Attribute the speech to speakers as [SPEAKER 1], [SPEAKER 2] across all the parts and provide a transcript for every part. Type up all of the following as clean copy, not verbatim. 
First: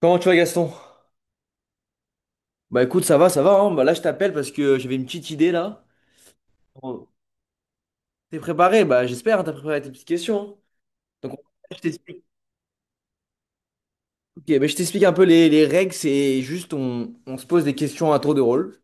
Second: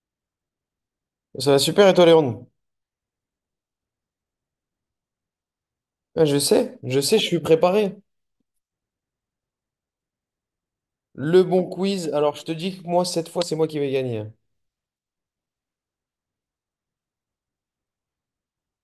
[SPEAKER 1] Comment tu vas Gaston?
[SPEAKER 2] Ça va super et toi, Léon?
[SPEAKER 1] Bah écoute, ça va, hein. Bah là je t'appelle parce que j'avais une petite idée là.
[SPEAKER 2] Ah, je sais, je
[SPEAKER 1] Oh.
[SPEAKER 2] sais, je suis préparé.
[SPEAKER 1] T'es préparé? Bah j'espère, hein, t'as préparé tes petites questions. Hein. Donc
[SPEAKER 2] Le bon
[SPEAKER 1] je
[SPEAKER 2] quiz.
[SPEAKER 1] t'explique.
[SPEAKER 2] Alors, je te dis que moi, cette fois, c'est moi qui vais gagner.
[SPEAKER 1] Ok, bah, je t'explique un peu les règles, c'est juste on se pose des questions à tour de rôle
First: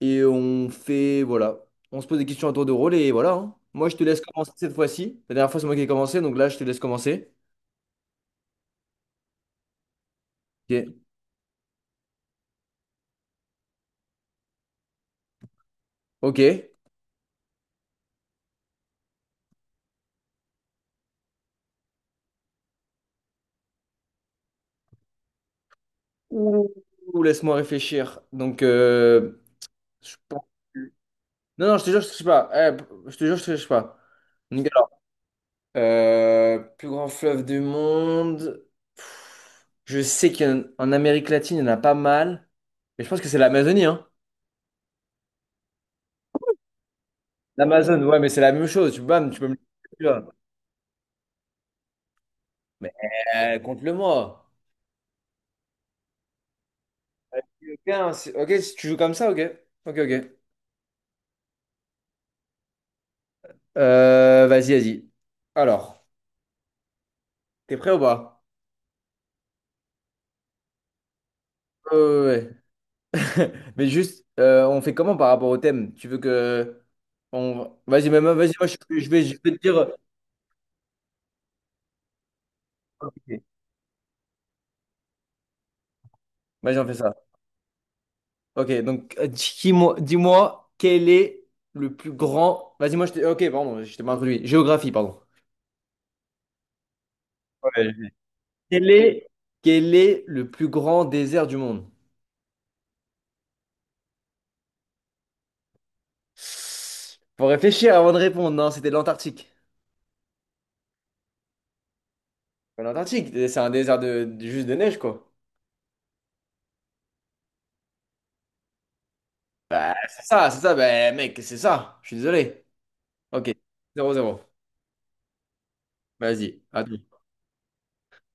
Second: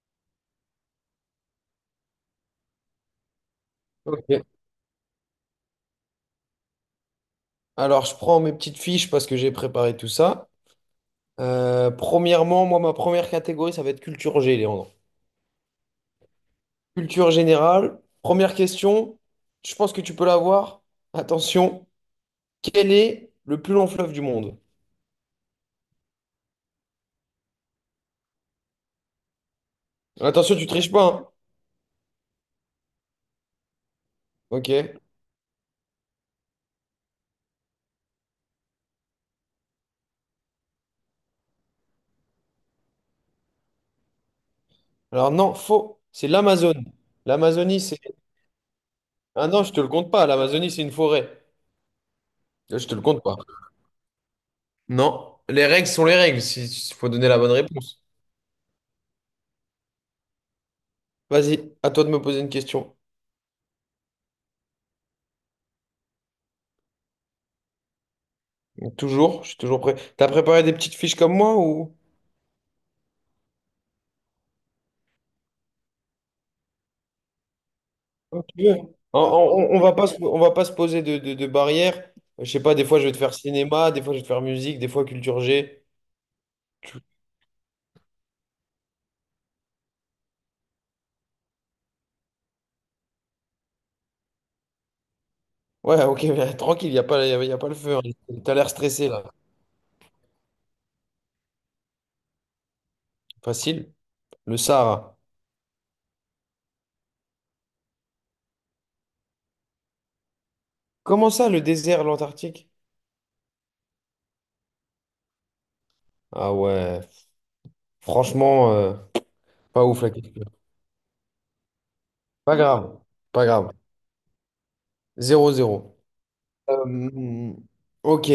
[SPEAKER 1] et on fait, voilà, on se pose des questions à tour de rôle et voilà. hein. Moi je te laisse
[SPEAKER 2] Ok.
[SPEAKER 1] commencer cette fois-ci. La dernière fois c'est moi qui ai commencé, donc là je te laisse commencer.
[SPEAKER 2] Alors, je prends mes petites fiches parce que j'ai préparé tout ça.
[SPEAKER 1] Ok.
[SPEAKER 2] Premièrement, moi, ma première catégorie, ça va être culture G, Léandre.
[SPEAKER 1] Ok.
[SPEAKER 2] Culture générale. Première question, je pense que tu peux l'avoir. Attention, quel est le plus long fleuve du monde?
[SPEAKER 1] Ouh, laisse-moi réfléchir. Donc je pense-
[SPEAKER 2] Attention, tu triches pas, hein.
[SPEAKER 1] Non, non, je te jure, je triche pas. Eh, je te jure, je triche pas.
[SPEAKER 2] Ok.
[SPEAKER 1] Plus grand fleuve du monde. Pff, je sais qu'en en Amérique latine, il y en a pas mal. Mais je pense que c'est l'Amazonie, hein.
[SPEAKER 2] Alors, non, faux. C'est l'Amazone. L'Amazonie, c'est.
[SPEAKER 1] L'Amazone, ouais, mais c'est la même chose. Tu, bam, tu peux
[SPEAKER 2] Ah
[SPEAKER 1] me le
[SPEAKER 2] non, je te le compte
[SPEAKER 1] dire.
[SPEAKER 2] pas. L'Amazonie, c'est une forêt. Là, je
[SPEAKER 1] Mais
[SPEAKER 2] te le compte pas.
[SPEAKER 1] compte-le-moi.
[SPEAKER 2] Non, les règles sont les règles, faut donner la bonne
[SPEAKER 1] Ok,
[SPEAKER 2] réponse.
[SPEAKER 1] hein, ok, si tu joues comme ça, ok. Ok, ok.
[SPEAKER 2] Vas-y, à toi de me poser une question.
[SPEAKER 1] Vas-y, vas-y. Alors, t'es prêt ou pas?
[SPEAKER 2] Toujours, je suis toujours prêt. T'as préparé des petites fiches comme moi ou...
[SPEAKER 1] Euh, ouais. Ouais. Mais juste, on fait comment par rapport au thème? Tu veux que... On... Vas-y, même,
[SPEAKER 2] Comme
[SPEAKER 1] vas-y,
[SPEAKER 2] tu
[SPEAKER 1] moi, je
[SPEAKER 2] veux.
[SPEAKER 1] je vais, je vais te
[SPEAKER 2] On
[SPEAKER 1] dire...
[SPEAKER 2] va pas, on va pas se poser de barrières. Je sais pas, des fois je vais te
[SPEAKER 1] Ok.
[SPEAKER 2] faire cinéma, des fois je vais te faire musique, des fois culture G.
[SPEAKER 1] Vas-y, on fait
[SPEAKER 2] Tu-
[SPEAKER 1] ça. Ok, donc dis-moi quel est le plus grand. Vas-y, moi je t'ai. Ok, pardon, je t'ai mal introduit. Géographie, pardon.
[SPEAKER 2] Ouais, ok, mais tranquille, il a pas, y a pas le
[SPEAKER 1] Ouais,
[SPEAKER 2] feu.
[SPEAKER 1] je-
[SPEAKER 2] Tu T'as l'air
[SPEAKER 1] Quel
[SPEAKER 2] stressé là.
[SPEAKER 1] est... quel est le plus grand désert du monde?
[SPEAKER 2] Facile. Le Sahara.
[SPEAKER 1] Faut réfléchir avant de répondre. Non, c'était l'Antarctique.
[SPEAKER 2] Comment ça, le désert, l'Antarctique?
[SPEAKER 1] Mais l'Antarctique, c'est un désert de... juste de neige, quoi.
[SPEAKER 2] Ah ouais, franchement, pas
[SPEAKER 1] Bah,
[SPEAKER 2] ouf la
[SPEAKER 1] c'est
[SPEAKER 2] question.
[SPEAKER 1] ça, c'est ça. Bah, mec, c'est ça. Je suis
[SPEAKER 2] Pas
[SPEAKER 1] désolé.
[SPEAKER 2] grave, pas
[SPEAKER 1] Ok,
[SPEAKER 2] grave.
[SPEAKER 1] zéro zéro.
[SPEAKER 2] Zéro zéro.
[SPEAKER 1] Vas-y, attends.
[SPEAKER 2] Euh, ok,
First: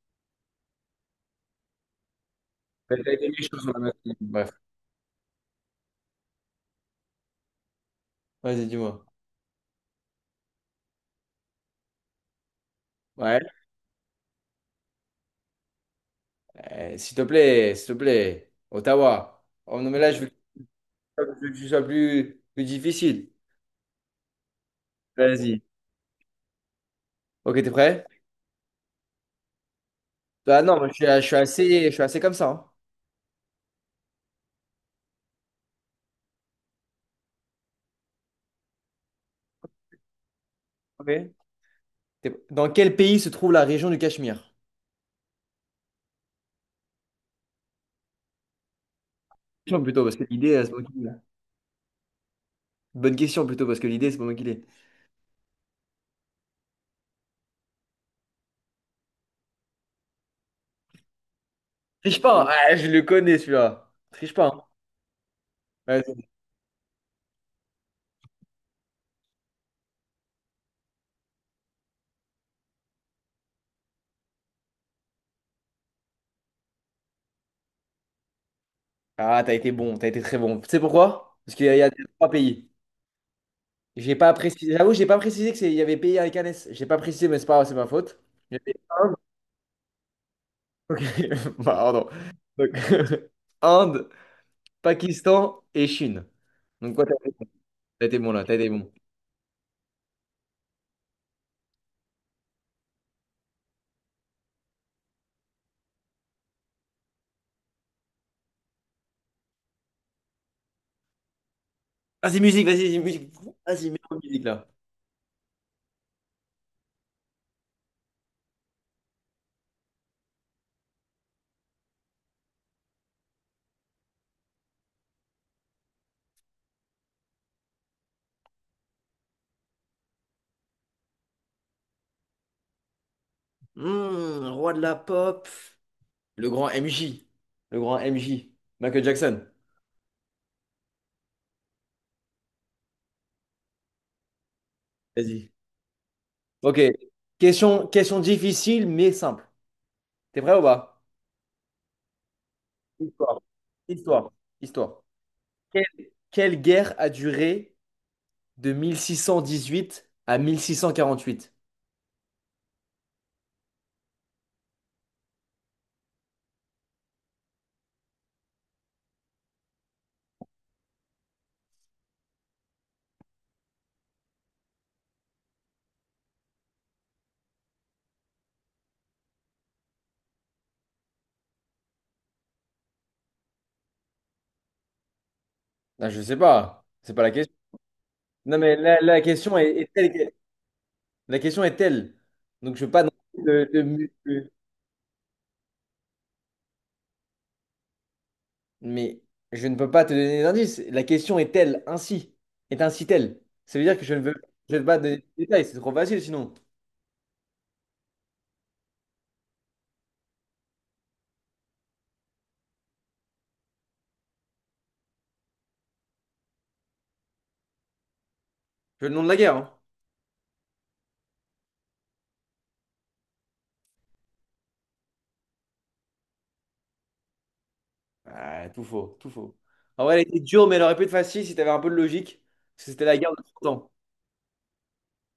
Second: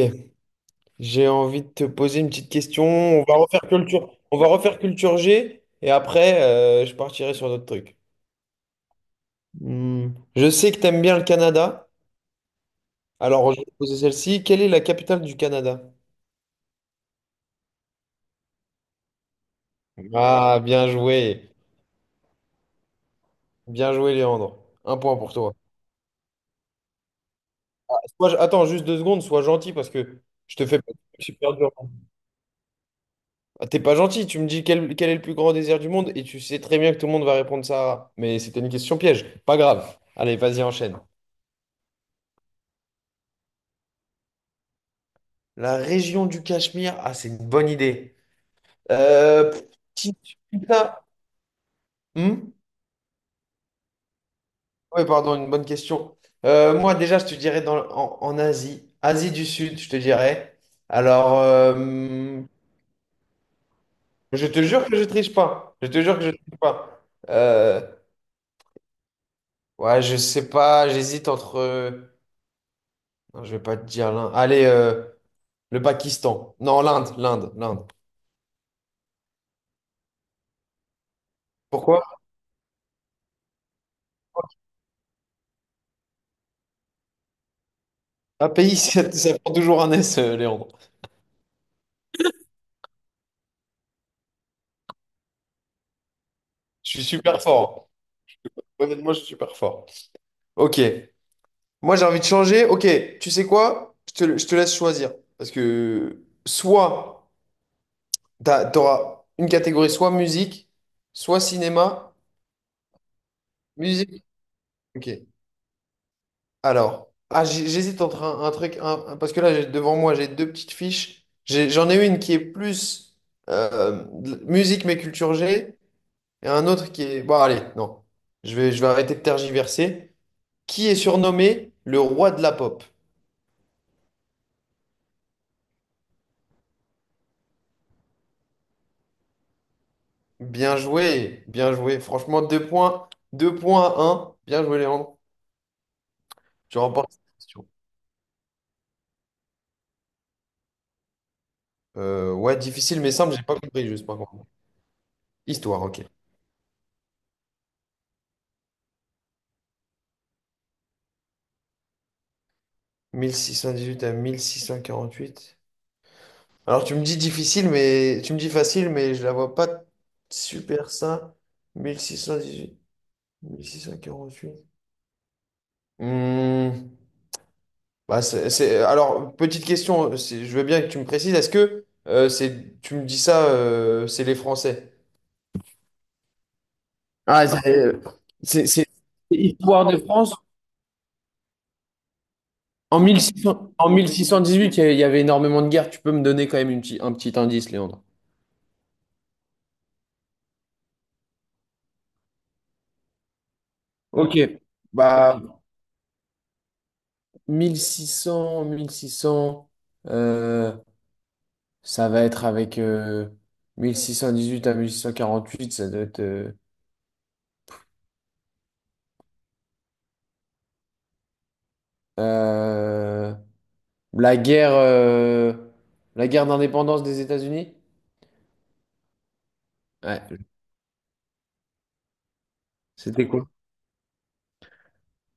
[SPEAKER 2] j'ai envie de te poser une petite question.
[SPEAKER 1] T'as
[SPEAKER 2] On
[SPEAKER 1] été
[SPEAKER 2] va
[SPEAKER 1] méchant
[SPEAKER 2] refaire
[SPEAKER 1] sur la
[SPEAKER 2] culture,
[SPEAKER 1] machine.
[SPEAKER 2] on va
[SPEAKER 1] Bref,
[SPEAKER 2] refaire culture G et après, je partirai sur d'autres trucs.
[SPEAKER 1] vas-y, dis-moi.
[SPEAKER 2] Hmm, Je sais que tu aimes bien le Canada.
[SPEAKER 1] Ouais.
[SPEAKER 2] Alors, je vais te poser celle-ci. Quelle est la capitale du Canada?
[SPEAKER 1] S'il te plaît, s'il te plaît. Ottawa. Oh non, mais là, je que
[SPEAKER 2] Ah, bien joué.
[SPEAKER 1] ce soit plus, plus difficile.
[SPEAKER 2] Bien joué, Léandre. Un point pour toi.
[SPEAKER 1] Vas-y. Ok, t'es prêt?
[SPEAKER 2] Attends, juste deux secondes, sois gentil parce que je
[SPEAKER 1] Bah
[SPEAKER 2] te
[SPEAKER 1] non,
[SPEAKER 2] fais
[SPEAKER 1] moi,
[SPEAKER 2] pas
[SPEAKER 1] je suis, je suis
[SPEAKER 2] super dur.
[SPEAKER 1] assez, je suis assez comme ça. Hein.
[SPEAKER 2] Ah, t'es pas gentil, tu me dis quel est le plus grand désert du monde et tu sais très bien que tout le monde va répondre ça. Mais c'était une question piège. Pas grave. Allez, vas-y, enchaîne.
[SPEAKER 1] Ok. Dans quel pays se trouve la région du Cachemire?
[SPEAKER 2] La région du Cachemire, ah, c'est une bonne idée. Euh,
[SPEAKER 1] Question plutôt, parce
[SPEAKER 2] petit-
[SPEAKER 1] que l'idée, c'est moi qui
[SPEAKER 2] putain.
[SPEAKER 1] l'ai.
[SPEAKER 2] Hmm.
[SPEAKER 1] Bonne question plutôt, parce que l'idée, c'est pas moi qui l'ai.
[SPEAKER 2] Ouais, pardon, une bonne question. Moi, déjà, je te dirais en Asie, Asie du Sud, je te dirais. Alors,
[SPEAKER 1] Triche pas! Hein. Ah, je le connais celui-là. Triche pas.
[SPEAKER 2] je te
[SPEAKER 1] Hein.
[SPEAKER 2] jure que je triche pas. Je te jure que
[SPEAKER 1] Vas-y.
[SPEAKER 2] je triche pas. Euh, ouais, je sais pas, j'hésite entre. Non, je vais pas te dire l'un. Allez. Le Pakistan. Non, l'Inde.
[SPEAKER 1] Ah, t'as été bon, t'as été très bon. Tu sais pourquoi? Parce qu'il y a
[SPEAKER 2] Pourquoi?
[SPEAKER 1] trois pays. J'ai pas précisé. J'avoue, j'ai pas précisé que il y avait pays avec un S. J'ai pas précisé, mais c'est pas grave, c'est ma faute.
[SPEAKER 2] Un
[SPEAKER 1] Il y avait
[SPEAKER 2] pays, ça,
[SPEAKER 1] Inde.
[SPEAKER 2] ça prend toujours un S, Léandre.
[SPEAKER 1] Ok, pardon. Donc, Inde, Pakistan et Chine.
[SPEAKER 2] Je
[SPEAKER 1] Donc,
[SPEAKER 2] suis
[SPEAKER 1] quoi, t'as
[SPEAKER 2] super fort.
[SPEAKER 1] t'as été bon là, t'as été bon.
[SPEAKER 2] Honnêtement, je suis super fort. Ok. Moi, j'ai envie de changer. Ok, tu sais quoi? Je te laisse choisir. Parce que soit t'auras une catégorie, soit musique, soit cinéma.
[SPEAKER 1] Vas-y, musique. Vas-y, mets-moi
[SPEAKER 2] Musique.
[SPEAKER 1] musique là.
[SPEAKER 2] Ok. Alors. J'hésite entre un truc. Parce que là, devant moi, j'ai deux petites fiches. J'en ai une qui est plus musique, mais culture G. Et un autre qui est... Bon, allez, non. Je vais arrêter de tergiverser. Qui est surnommé le roi de la pop?
[SPEAKER 1] Hmm, roi de la pop. Le grand MJ. Le grand MJ. Michael Jackson.
[SPEAKER 2] Bien joué, bien joué. Franchement, deux points à un. Bien joué, Léandre.
[SPEAKER 1] Vas-y.
[SPEAKER 2] Tu
[SPEAKER 1] Ok.
[SPEAKER 2] remportes cette question.
[SPEAKER 1] Question, question difficile mais simple. T'es prêt ou pas?
[SPEAKER 2] Ouais, difficile mais simple,
[SPEAKER 1] Histoire.
[SPEAKER 2] j'ai pas compris juste par
[SPEAKER 1] Histoire.
[SPEAKER 2] contre.
[SPEAKER 1] Histoire. Quelle,
[SPEAKER 2] Histoire, ok.
[SPEAKER 1] quelle guerre a duré de 1618 à 1648?
[SPEAKER 2] 1618 à 1648. Alors tu me dis difficile, mais tu me dis facile, mais je la vois pas super ça. 1618, 1648. Hmm. Bah, alors, petite question, je veux bien que tu me précises, est-ce que c'est, tu me dis ça, c'est les Français?
[SPEAKER 1] Ah, je sais pas. C'est pas la
[SPEAKER 2] Ah,
[SPEAKER 1] question. Non,
[SPEAKER 2] c'est- c'est-
[SPEAKER 1] mais
[SPEAKER 2] c'est
[SPEAKER 1] la question
[SPEAKER 2] Histoire de France.
[SPEAKER 1] La question est telle. Donc, je veux
[SPEAKER 2] En
[SPEAKER 1] pas non plus
[SPEAKER 2] 1600 en 1618, il y avait énormément de guerres. Tu peux me donner quand même un petit indice, Léandre.
[SPEAKER 1] Mais je ne peux pas te donner d'indice. La question est telle, ainsi. Est ainsi telle. Ça veut dire que je ne veux,
[SPEAKER 2] Ok.
[SPEAKER 1] je ne veux pas donner de
[SPEAKER 2] Bah,
[SPEAKER 1] détails. C'est trop facile sinon.
[SPEAKER 2] 1600, euh, ça va être avec 1618 à 1648, ça doit être...
[SPEAKER 1] Je veux le nom de la guerre. Hein.
[SPEAKER 2] euh, La guerre, euh, la guerre d'indépendance des États-Unis?
[SPEAKER 1] Ah, tout faux, tout faux. En vrai,
[SPEAKER 2] Ouais,
[SPEAKER 1] elle était dure, mais elle aurait pu être facile si t'avais un peu de logique. Parce que c'était la
[SPEAKER 2] c'était
[SPEAKER 1] guerre de
[SPEAKER 2] quoi?
[SPEAKER 1] Trente ans.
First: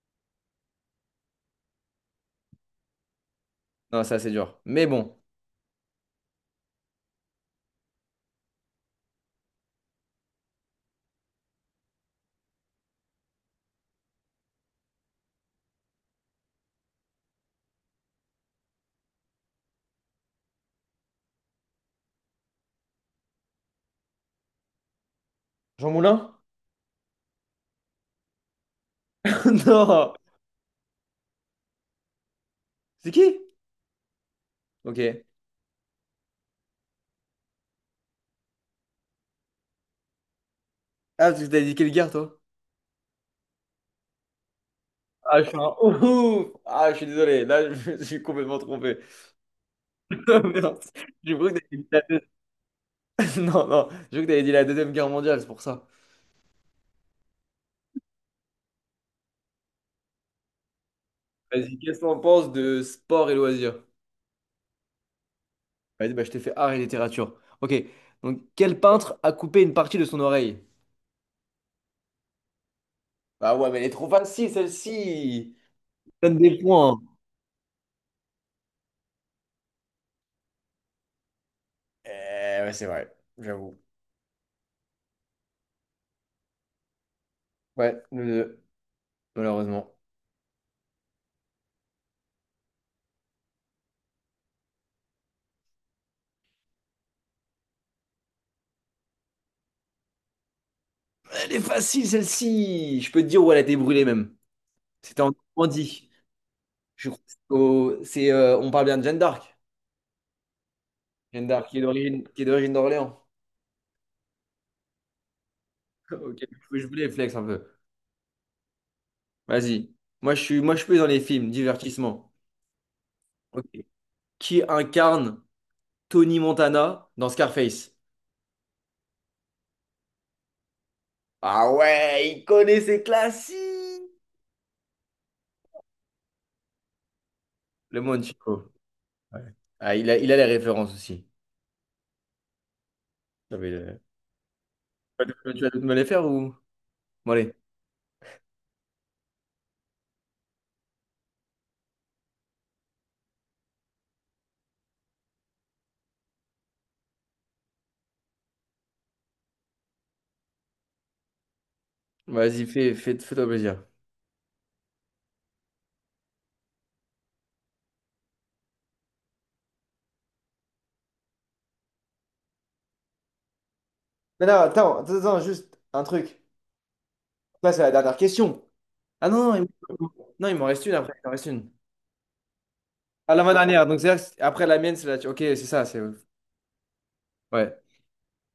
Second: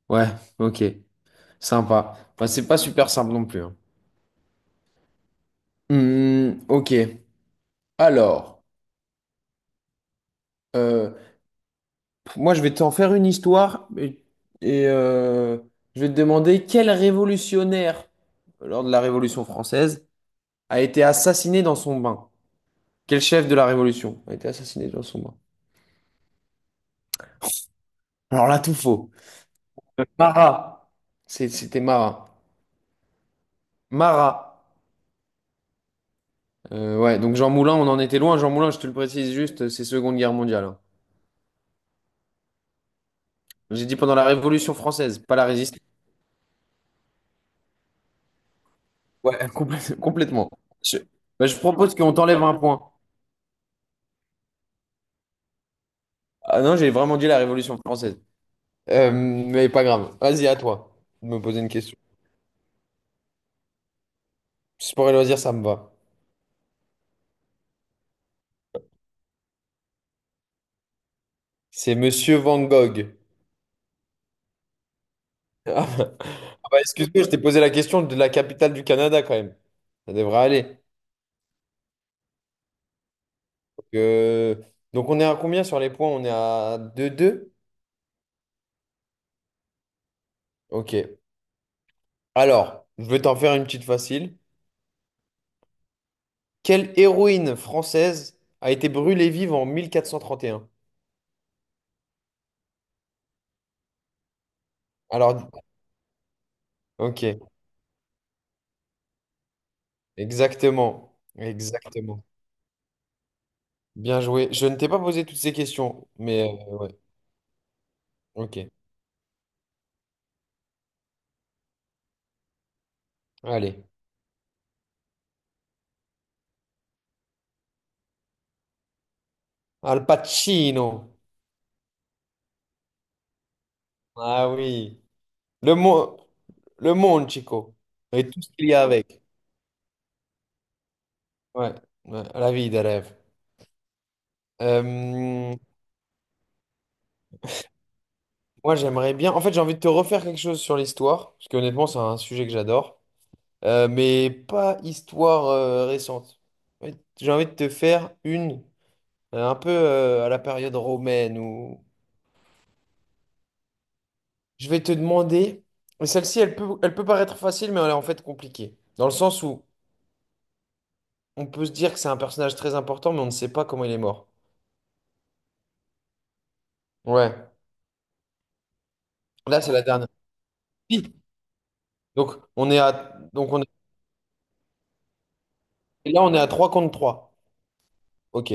[SPEAKER 2] Ouais, ok, sympa. Enfin, c'est pas super simple non plus, hein.
[SPEAKER 1] Non, ça, c'est dur. Mais bon.
[SPEAKER 2] Hmm, ok. Alors, euh, moi je vais t'en faire une histoire et je vais te demander quel révolutionnaire lors de la Révolution française a été assassiné dans son bain? Quel chef de la Révolution a été assassiné dans son bain?
[SPEAKER 1] Jean Moulin?
[SPEAKER 2] Alors là, tout faux.
[SPEAKER 1] Non!
[SPEAKER 2] Marat. C'était Marat.
[SPEAKER 1] C'est qui?
[SPEAKER 2] Marat.
[SPEAKER 1] Ok.
[SPEAKER 2] Ouais, donc Jean Moulin, on en était loin. Jean Moulin, je te le précise juste, c'est Seconde Guerre mondiale, hein.
[SPEAKER 1] Ah, parce que t'as dit quelle guerre, toi?
[SPEAKER 2] J'ai dit pendant la Révolution française, pas
[SPEAKER 1] Ah,
[SPEAKER 2] la
[SPEAKER 1] je suis un
[SPEAKER 2] Résistance.
[SPEAKER 1] ouf! Ah, je suis désolé. Là, je me suis complètement trompé.
[SPEAKER 2] Ouais,
[SPEAKER 1] Non,
[SPEAKER 2] complètement.
[SPEAKER 1] merde.
[SPEAKER 2] Je,
[SPEAKER 1] Je
[SPEAKER 2] bah,
[SPEAKER 1] crois que
[SPEAKER 2] je
[SPEAKER 1] t'avais dit
[SPEAKER 2] propose
[SPEAKER 1] la
[SPEAKER 2] qu'on
[SPEAKER 1] deux-
[SPEAKER 2] t'enlève un point.
[SPEAKER 1] Non, non, je crois que t'avais dit la Deuxième Guerre mondiale, c'est pour ça.
[SPEAKER 2] Ah non, j'ai vraiment dit la Révolution française. Mais pas grave. Vas-y, à toi de me poser une
[SPEAKER 1] Vas-y,
[SPEAKER 2] question.
[SPEAKER 1] qu'est-ce qu'on pense de sport et loisirs?
[SPEAKER 2] Sport et loisirs, ça me va.
[SPEAKER 1] Vas-y, bah, je t'ai fait art et littérature. Ok, donc quel peintre a coupé une partie de son oreille?
[SPEAKER 2] C'est Monsieur Van Gogh.
[SPEAKER 1] Ah ouais, mais elle est trop facile celle-ci!
[SPEAKER 2] Ah
[SPEAKER 1] Donne des
[SPEAKER 2] bah,
[SPEAKER 1] points. Hein.
[SPEAKER 2] excuse-moi, je t'ai posé la question de la capitale du Canada quand même. Ça devrait aller.
[SPEAKER 1] Eh ouais, c'est vrai, j'avoue.
[SPEAKER 2] Donc, euh, donc on est à combien sur les points? On est à deux deux.
[SPEAKER 1] Ouais, nous deux, malheureusement.
[SPEAKER 2] Ok. Alors, je vais t'en faire une petite facile. Quelle héroïne française a été brûlée vive en 1431?
[SPEAKER 1] Elle est facile celle-ci! Je peux te dire où elle a été brûlée même. C'était en
[SPEAKER 2] Alors,
[SPEAKER 1] Normandie. Je crois que
[SPEAKER 2] ok,
[SPEAKER 1] c'est, on parle bien de Jeanne d'Arc.
[SPEAKER 2] exactement,
[SPEAKER 1] Jeanne d'Arc qui est
[SPEAKER 2] exactement.
[SPEAKER 1] d'origine qui est d'origine d'Orléans.
[SPEAKER 2] Bien joué. Je ne t'ai pas posé toutes ces questions,
[SPEAKER 1] Ok,
[SPEAKER 2] mais euh,
[SPEAKER 1] je
[SPEAKER 2] ouais,
[SPEAKER 1] voulais flex un peu.
[SPEAKER 2] ok.
[SPEAKER 1] Vas-y. Moi, je suis dans les films, divertissement. Ok.
[SPEAKER 2] Allez.
[SPEAKER 1] Qui incarne Tony Montana dans Scarface?
[SPEAKER 2] Al Pacino.
[SPEAKER 1] Ah ouais, il connaît ses classiques.
[SPEAKER 2] Ah oui. Le monde, le monde, Chico.
[SPEAKER 1] Le monde
[SPEAKER 2] Et tout ce qu'il
[SPEAKER 1] Chico.
[SPEAKER 2] y a avec.
[SPEAKER 1] Ouais. Ah, il a les références aussi.
[SPEAKER 2] Ouais, ouais, la vie des rêves.
[SPEAKER 1] J'avais le-
[SPEAKER 2] Euh,
[SPEAKER 1] Tu vas toutes me les faire ou? Bon, allez,
[SPEAKER 2] Moi, j'aimerais bien. En fait, j'ai envie de te refaire quelque chose sur l'histoire, parce que honnêtement, c'est un sujet que j'adore. Mais pas histoire récente. Ouais, j'ai envie de te faire une un peu à la période romaine ou
[SPEAKER 1] vas-y, fais-toi plaisir.
[SPEAKER 2] je vais te demander, et celle-ci elle peut paraître facile mais elle est en fait compliquée dans le sens où on peut se dire que c'est un personnage très important mais on ne sait pas comment il est mort.
[SPEAKER 1] Non, non, attends, juste un truc.
[SPEAKER 2] Ouais.
[SPEAKER 1] Là, c'est la dernière question. Ah non, non,
[SPEAKER 2] Là c'est la dernière.
[SPEAKER 1] non, il m'en reste une
[SPEAKER 2] Qui
[SPEAKER 1] après. Il m'en reste une.
[SPEAKER 2] Donc on est à
[SPEAKER 1] Ah,
[SPEAKER 2] donc on est-
[SPEAKER 1] l'avant-dernière. Donc, après la mienne, c'est la. Ok, c'est ça. C'est...
[SPEAKER 2] et là on est à 3 contre 3.
[SPEAKER 1] Ouais.
[SPEAKER 2] OK.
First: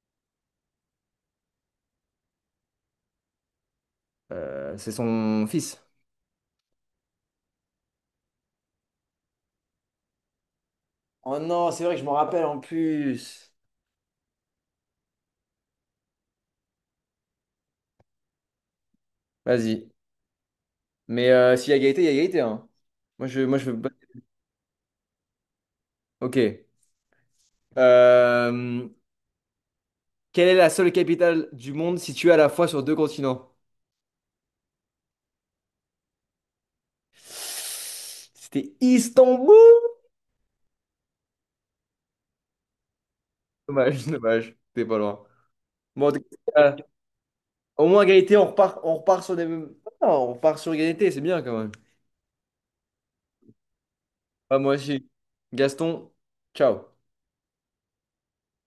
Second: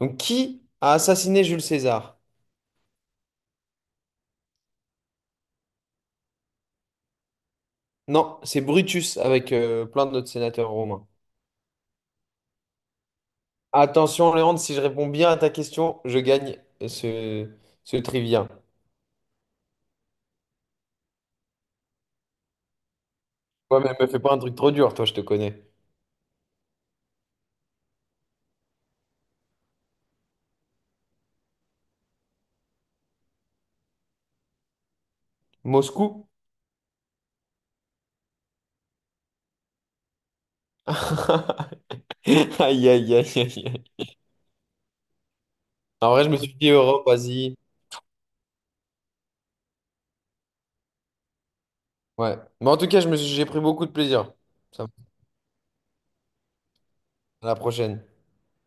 [SPEAKER 2] Donc qui a assassiné Jules César?
[SPEAKER 1] C'est son fils.
[SPEAKER 2] Non, c'est Brutus avec plein d'autres sénateurs romains.
[SPEAKER 1] Oh non, c'est vrai que je m'en rappelle en plus.
[SPEAKER 2] Attention, Léandre, si je réponds bien à ta question, ce, ce trivia.
[SPEAKER 1] Vas-y. Mais s'il y a égalité, il y a égalité, hein. Moi, je
[SPEAKER 2] Ouais,
[SPEAKER 1] veux.
[SPEAKER 2] mais me fais pas un truc trop dur, toi, je te connais.
[SPEAKER 1] Ok. Euh, quelle est la seule capitale du monde située à la fois sur deux continents?
[SPEAKER 2] Moscou?
[SPEAKER 1] C'était Istanbul.
[SPEAKER 2] Aïe, aïe, aïe,
[SPEAKER 1] Dommage,
[SPEAKER 2] aïe.
[SPEAKER 1] dommage. T'es pas loin. Bon,
[SPEAKER 2] En
[SPEAKER 1] en tout
[SPEAKER 2] vrai, je me suis dit
[SPEAKER 1] cas,
[SPEAKER 2] Europe, Asie.
[SPEAKER 1] au moins égalité, on repart sur des mêmes. Non, on repart sur égalité, c'est bien quand même.
[SPEAKER 2] Ouais. Mais en tout cas, j'ai pris beaucoup de plaisir.
[SPEAKER 1] Ah, moi
[SPEAKER 2] Ça- me-
[SPEAKER 1] aussi. Gaston, ciao.
[SPEAKER 2] À la prochaine.